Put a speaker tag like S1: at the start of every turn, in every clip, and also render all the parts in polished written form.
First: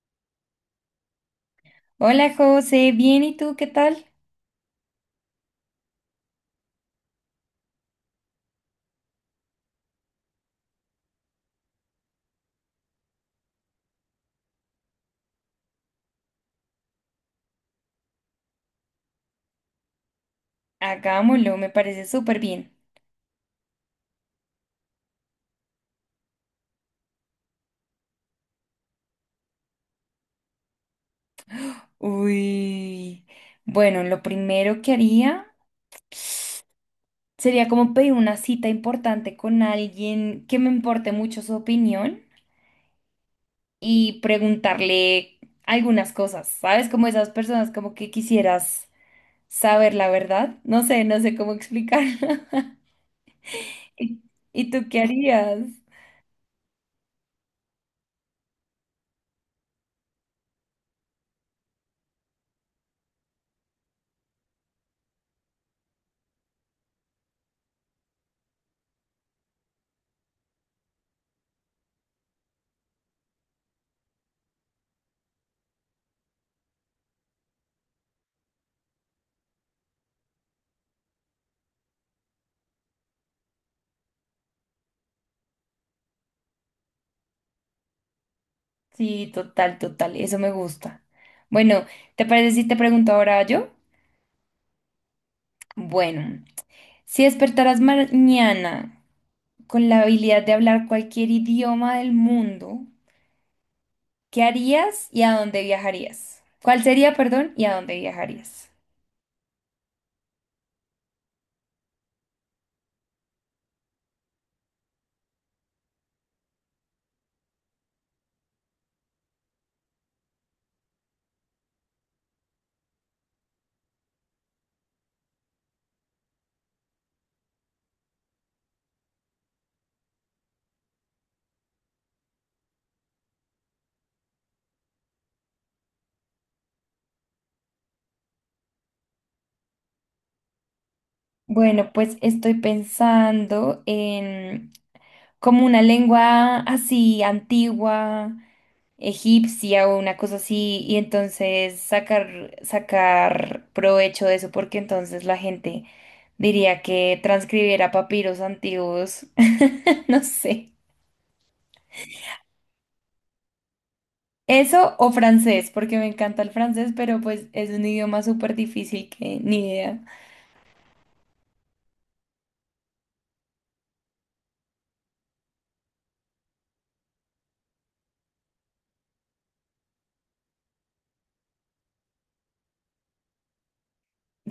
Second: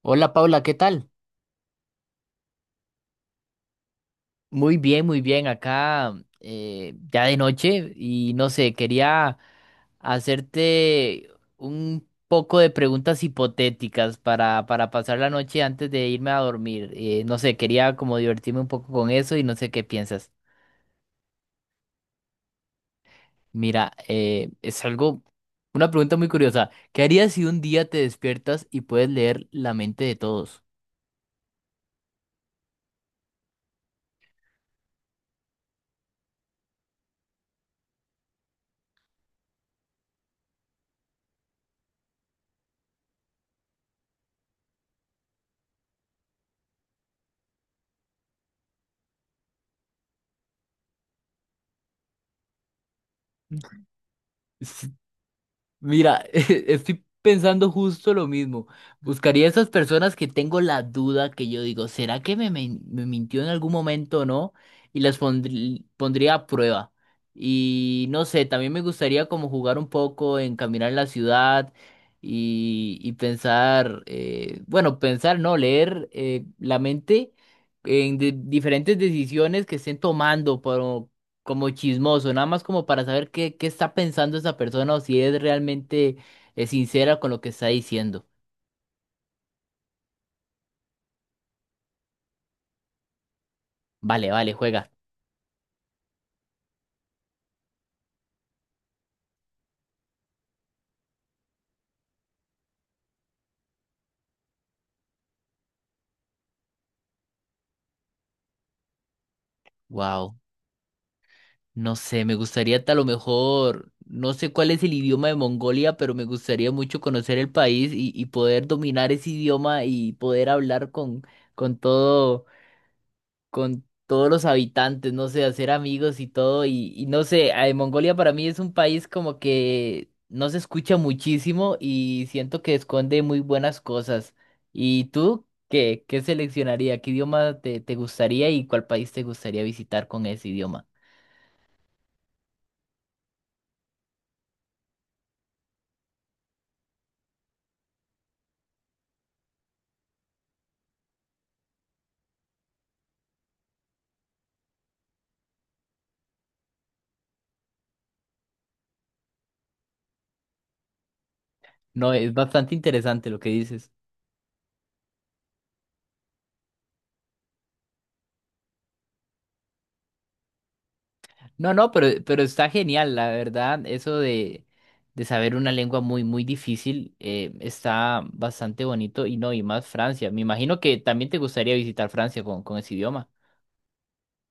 S1: Hola Paula, ¿qué tal?
S2: Hola José, bien, ¿y tú qué tal?
S1: Muy bien, muy bien. Acá ya de noche y no sé, quería hacerte un poco de preguntas hipotéticas para pasar la noche antes de irme a dormir. No sé, quería como divertirme un poco con eso y no sé qué piensas.
S2: Hagámoslo, me parece súper bien.
S1: Mira, es algo, una pregunta muy curiosa. ¿Qué harías si un día te despiertas y puedes leer la mente de todos?
S2: Uy, bueno, lo primero que haría sería como pedir una cita importante con alguien que me importe mucho su opinión y preguntarle algunas cosas, ¿sabes? Como esas personas como que quisieras saber la verdad. No sé, no sé cómo explicar. ¿Y y tú qué harías?
S1: Mira, estoy pensando justo lo mismo. Buscaría esas personas que tengo la duda que yo digo, ¿será que me mintió en algún momento o no? Y pondría a prueba. Y no sé, también me gustaría como jugar un poco en caminar en la ciudad y pensar, bueno, pensar, no, leer la mente diferentes decisiones que estén tomando como chismoso, nada más como para saber qué está pensando esa persona o si es realmente sincera con lo que está diciendo.
S2: Sí, total, total, eso me gusta. Bueno, ¿te parece si te pregunto ahora yo?
S1: Vale, vale, juega.
S2: Bueno, si despertaras mañana con la habilidad de hablar cualquier idioma del mundo, ¿qué harías y a dónde viajarías? ¿Cuál sería, perdón, y a dónde viajarías?
S1: Wow, no sé, me gustaría a lo mejor, no sé cuál es el idioma de Mongolia, pero me gustaría mucho conocer el país y poder dominar ese idioma y poder hablar con todo. Con todos los habitantes, no sé, hacer amigos y todo. Y no sé, Mongolia para mí es un país como que no se escucha muchísimo y siento que esconde muy buenas cosas. ¿Y tú qué seleccionaría? ¿Qué idioma te gustaría y cuál país te gustaría visitar con ese idioma?
S2: Bueno, pues estoy pensando en como una lengua así antigua, egipcia o una cosa así, y entonces sacar, sacar provecho de eso, porque entonces la gente diría que transcribiera papiros antiguos. No sé.
S1: No, es bastante interesante lo que dices.
S2: Eso o francés, porque me encanta el francés, pero pues es un idioma súper difícil que ni idea.
S1: No, no, pero está genial, la verdad, de saber una lengua muy difícil, está bastante bonito y no, y más Francia. Me imagino que también te gustaría visitar Francia con ese idioma.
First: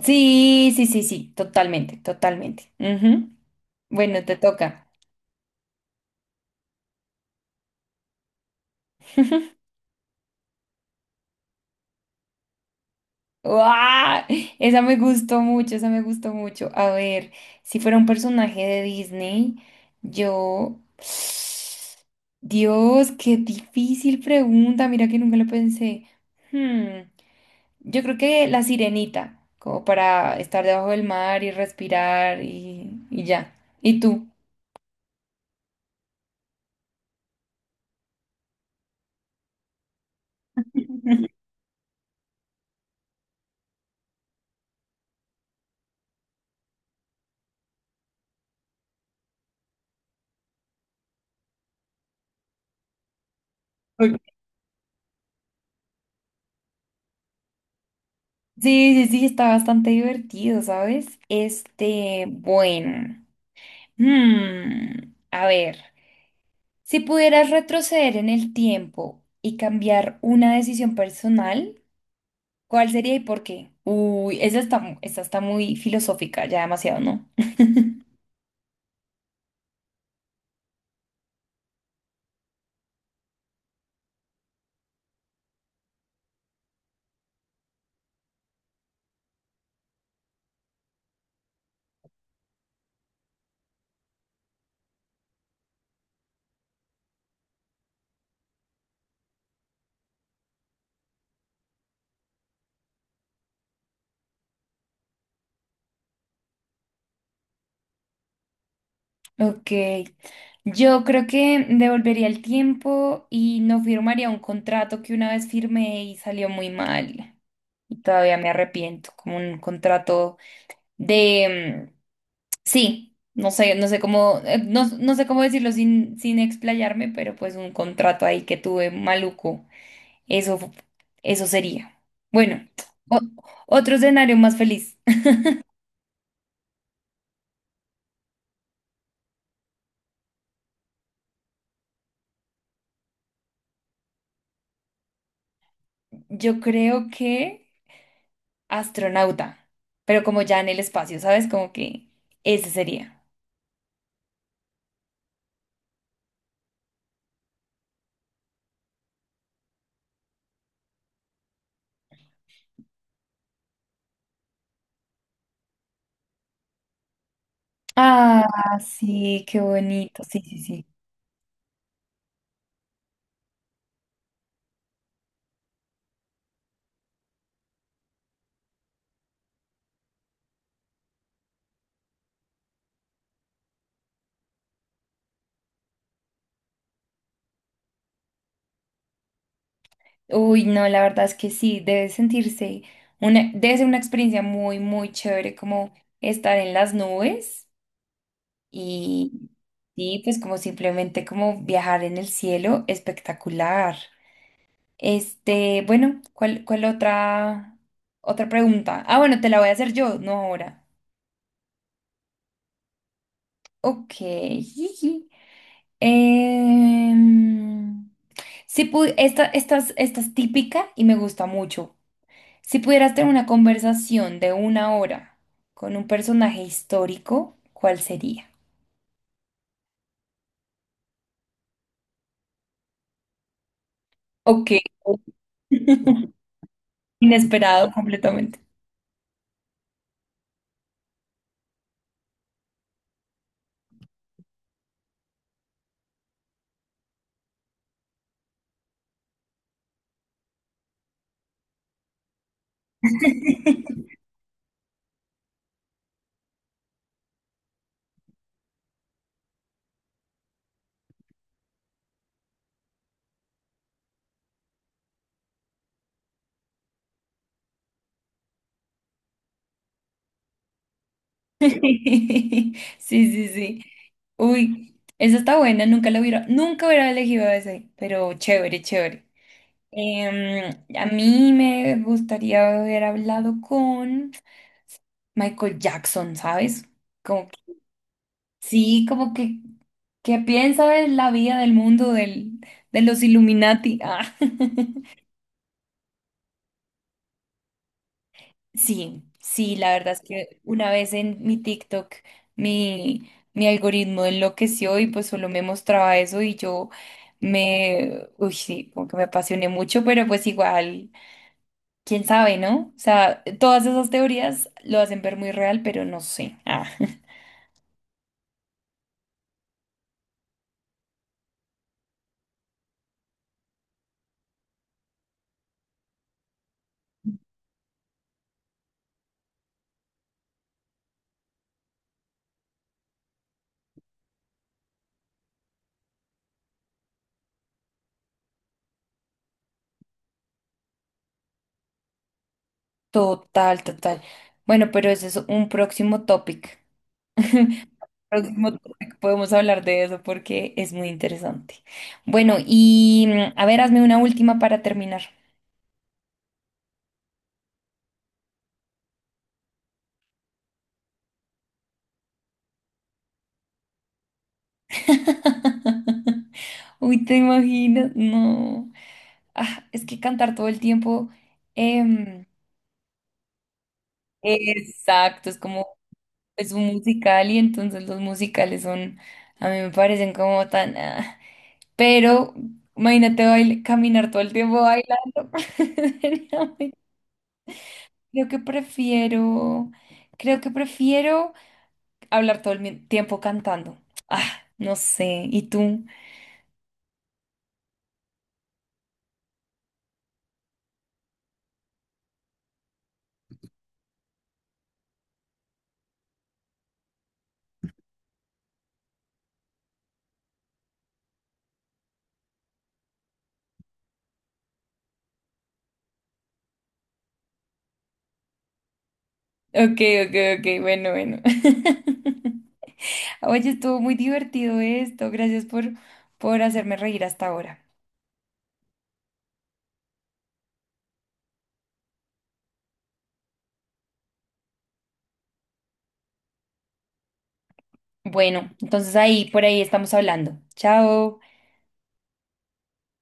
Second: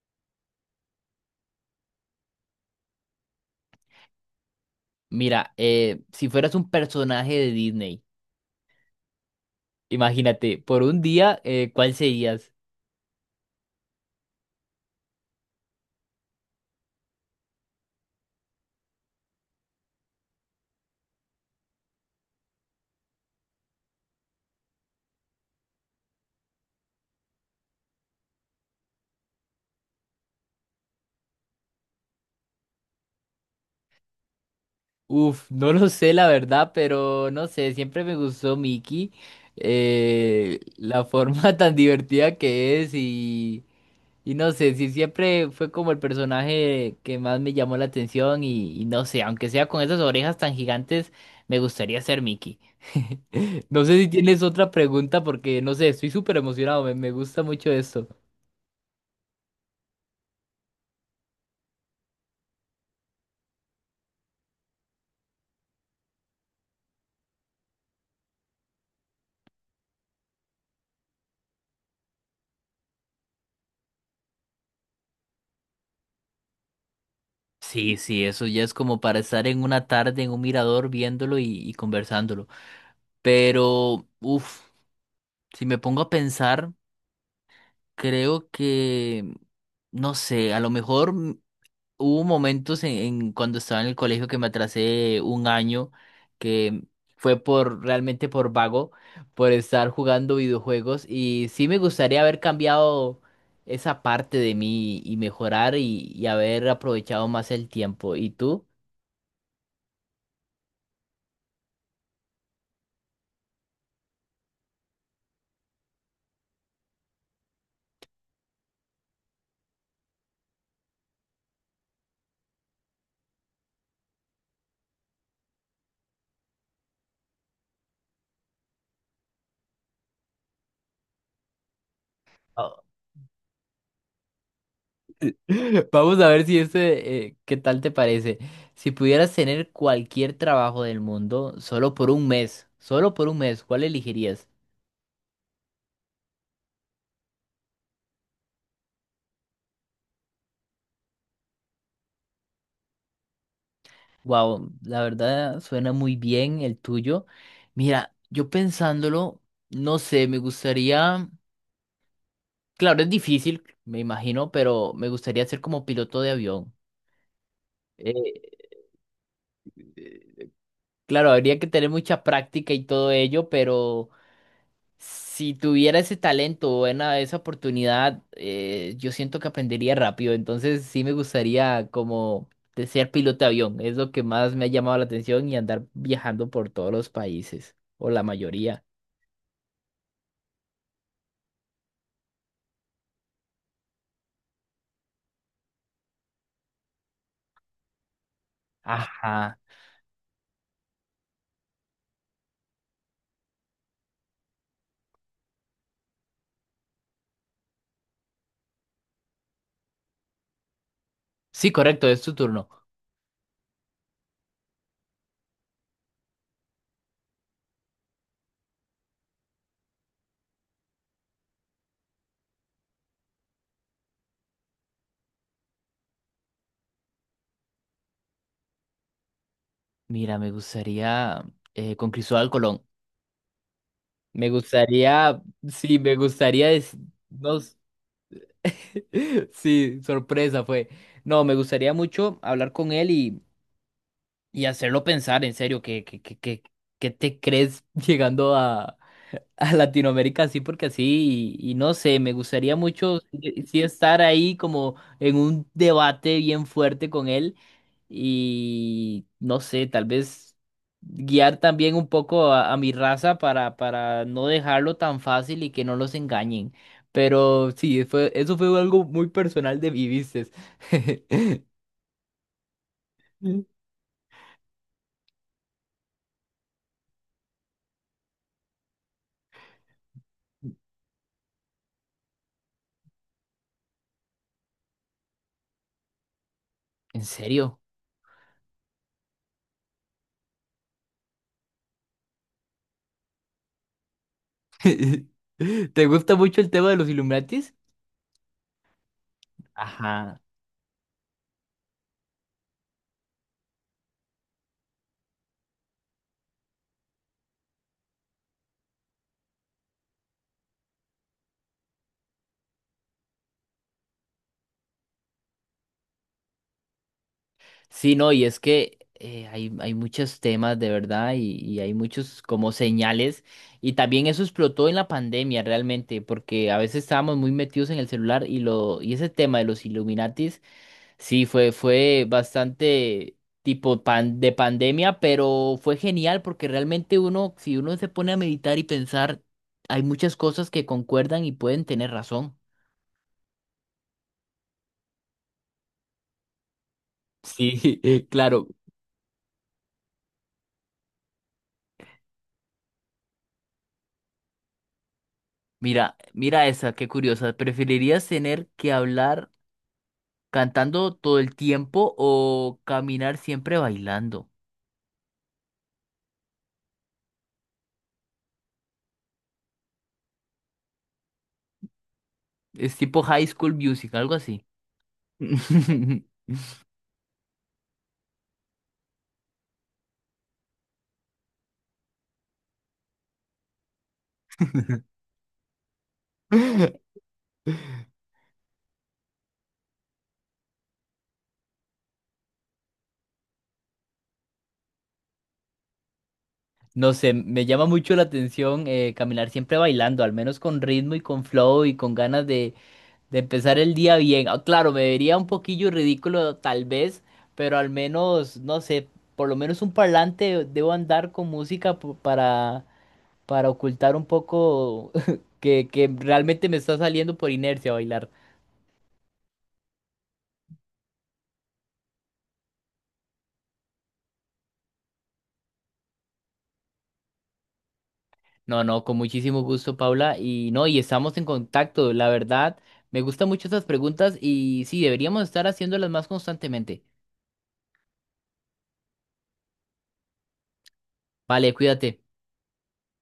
S2: Sí, sí, sí, sí, totalmente, totalmente. Ujú. Bueno, te toca.
S1: Mira, si fueras un personaje de Disney, imagínate, por un día, ¿cuál serías?
S2: ¡Uah! Esa me gustó mucho, esa me gustó mucho. A ver, si fuera un personaje de Disney, yo... Dios, qué difícil pregunta, mira que nunca lo pensé. Hmm. Yo creo que La Sirenita, como para estar debajo del mar y respirar y ya. ¿Y tú?
S1: Uf, no lo sé, la verdad, pero no sé, siempre me gustó Mickey, la forma tan divertida que es y... no sé, si siempre fue como el personaje que más me llamó la atención y no sé, aunque sea con esas orejas tan gigantes, me gustaría ser Mickey. No sé si
S2: Ok.
S1: tienes otra pregunta porque no sé, estoy súper emocionado, me gusta mucho esto.
S2: Sí, sí, sí, está bastante divertido, ¿sabes? Este, bueno. A ver, si pudieras retroceder en el tiempo y cambiar una decisión personal, ¿cuál sería y por qué? Uy, esa está, esa está muy filosófica, ya demasiado, ¿no?
S1: Sí, sí, eso ya es como para estar en una tarde en un mirador viéndolo y conversándolo. Pero, uff, si me pongo a pensar, creo que, no sé, a lo mejor. Hubo momentos en cuando estaba en el colegio que me atrasé un año, que fue por realmente por vago, por estar jugando videojuegos y sí me gustaría haber cambiado esa parte de mí y mejorar y haber aprovechado más el tiempo. ¿Y tú?
S2: Ok, yo creo que devolvería el tiempo y no firmaría un contrato que una vez firmé y salió muy mal. Y todavía me arrepiento, como un contrato de... sí, no sé, no sé cómo, no sé cómo decirlo sin, sin explayarme, pero pues un contrato ahí que tuve maluco. Eso, eso sería. Bueno,
S1: Ah,
S2: o- otro escenario más feliz.
S1: vamos a ver si este, ¿qué tal te parece? Si pudieras tener cualquier trabajo del mundo solo por un mes, solo por un mes, ¿cuál elegirías?
S2: Yo creo que... astronauta, pero como ya en el espacio, ¿sabes? Como que ese sería.
S1: Wow, la verdad suena muy bien el tuyo. Mira, yo pensándolo, no sé, me gustaría, claro, es difícil, me imagino, pero me gustaría ser como piloto de avión.
S2: Ah,
S1: Eh,
S2: sí, qué bonito. Sí, sí, sí.
S1: claro, habría que tener mucha práctica y todo ello, pero si tuviera ese talento o esa oportunidad, yo siento que aprendería rápido. Entonces sí me gustaría como de ser piloto de avión. Es lo que más me ha llamado la atención y andar viajando por todos los países, o la mayoría.
S2: Uy, no, la verdad es que sí, debe sentirse una, debe ser una experiencia muy, muy chévere como estar en las nubes y,
S1: Ajá.
S2: y pues como simplemente como viajar en el cielo, espectacular. Este, bueno, ¿cuál, cuál otra, otra pregunta? Ah, bueno, te la voy a hacer yo, no ahora.
S1: Sí, correcto, es tu turno.
S2: Ok. Em, si esta, esta es típica y me gusta mucho. Si pudieras tener una conversación de una hora con un personaje histórico, ¿cuál sería?
S1: Mira, me gustaría con Cristóbal Colón. Me
S2: Ok.
S1: gustaría, sí, me gustaría, no s-
S2: Inesperado completamente.
S1: sí, sorpresa fue. No, me gustaría mucho hablar con él y hacerlo pensar, en serio, ¿qué te crees a Latinoamérica sí, porque así, y no sé, me gustaría mucho sí estar ahí como en un debate bien fuerte con él y no sé, tal vez guiar también un poco a mi raza para no dejarlo tan fácil y que no los engañen. Pero sí, eso fue algo muy personal de mi ¿viste?
S2: Sí, sí, sí. Uy, esa está buena, nunca la hubiera, nunca hubiera elegido ese, pero chévere, chévere. Em, a mí me gustaría haber hablado con... Michael Jackson, ¿sabes?
S1: ¿En
S2: Como que,
S1: serio?
S2: sí, como que piensa de la vida del mundo del, de los Illuminati. Ah.
S1: ¿Te gusta mucho el tema de los Illuminatis?
S2: Sí, sí, la verdad es
S1: Ajá.
S2: que una vez en mi TikTok mi, mi algoritmo enloqueció y pues solo me mostraba eso y yo me, uy, sí, como que me apasioné mucho, pero pues igual, quién sabe, ¿no? O sea, todas esas teorías lo hacen ver muy real, pero no sé. Ah.
S1: Sí, no, y es que hay muchos temas de verdad y hay muchos como señales y también eso explotó en la pandemia realmente porque a veces estábamos muy metidos en el celular y lo y ese tema de los Illuminatis sí fue bastante tipo pan, de pandemia, pero fue genial porque realmente uno si uno se pone a meditar y pensar hay muchas cosas que concuerdan y pueden tener razón.
S2: Total, total. Bueno, pero ese es un próximo topic.
S1: Sí, claro.
S2: Próximo topic, podemos hablar de eso porque es muy interesante. Bueno, y a ver, hazme una última para terminar.
S1: Mira, mira esa, qué curiosa. ¿Preferirías tener que hablar cantando todo el tiempo o caminar siempre bailando?
S2: Uy, ¿te imaginas? No. Ah, es que cantar todo el tiempo. em,
S1: Es tipo High School Music, algo así.
S2: exacto, es como es un musical y entonces los musicales son, a mí me parecen como tan... ah. Pero imagínate caminar todo el tiempo bailando. No, creo que prefiero, creo que prefiero hablar todo el tiempo cantando. Ah, no sé. ¿Y tú?
S1: No sé, me llama mucho la atención caminar siempre bailando, al menos con ritmo y con flow y con ganas de empezar el día bien. Ah, claro, me vería un poquillo ridículo tal vez, pero al menos, no sé, por lo menos un parlante debo andar con música para ocultar un poco que realmente me está saliendo por inercia bailar.
S2: Ok, ok, ok. Bueno, bueno. Oye, estuvo muy divertido esto. Gracias por hacerme reír hasta ahora.
S1: No, no, con muchísimo gusto, Paula. Y no, y estamos en contacto. La verdad, me gustan mucho esas preguntas y sí, deberíamos estar haciéndolas más constantemente.
S2: Bueno, entonces ahí, por ahí estamos hablando. Chao.
S1: Vale, cuídate.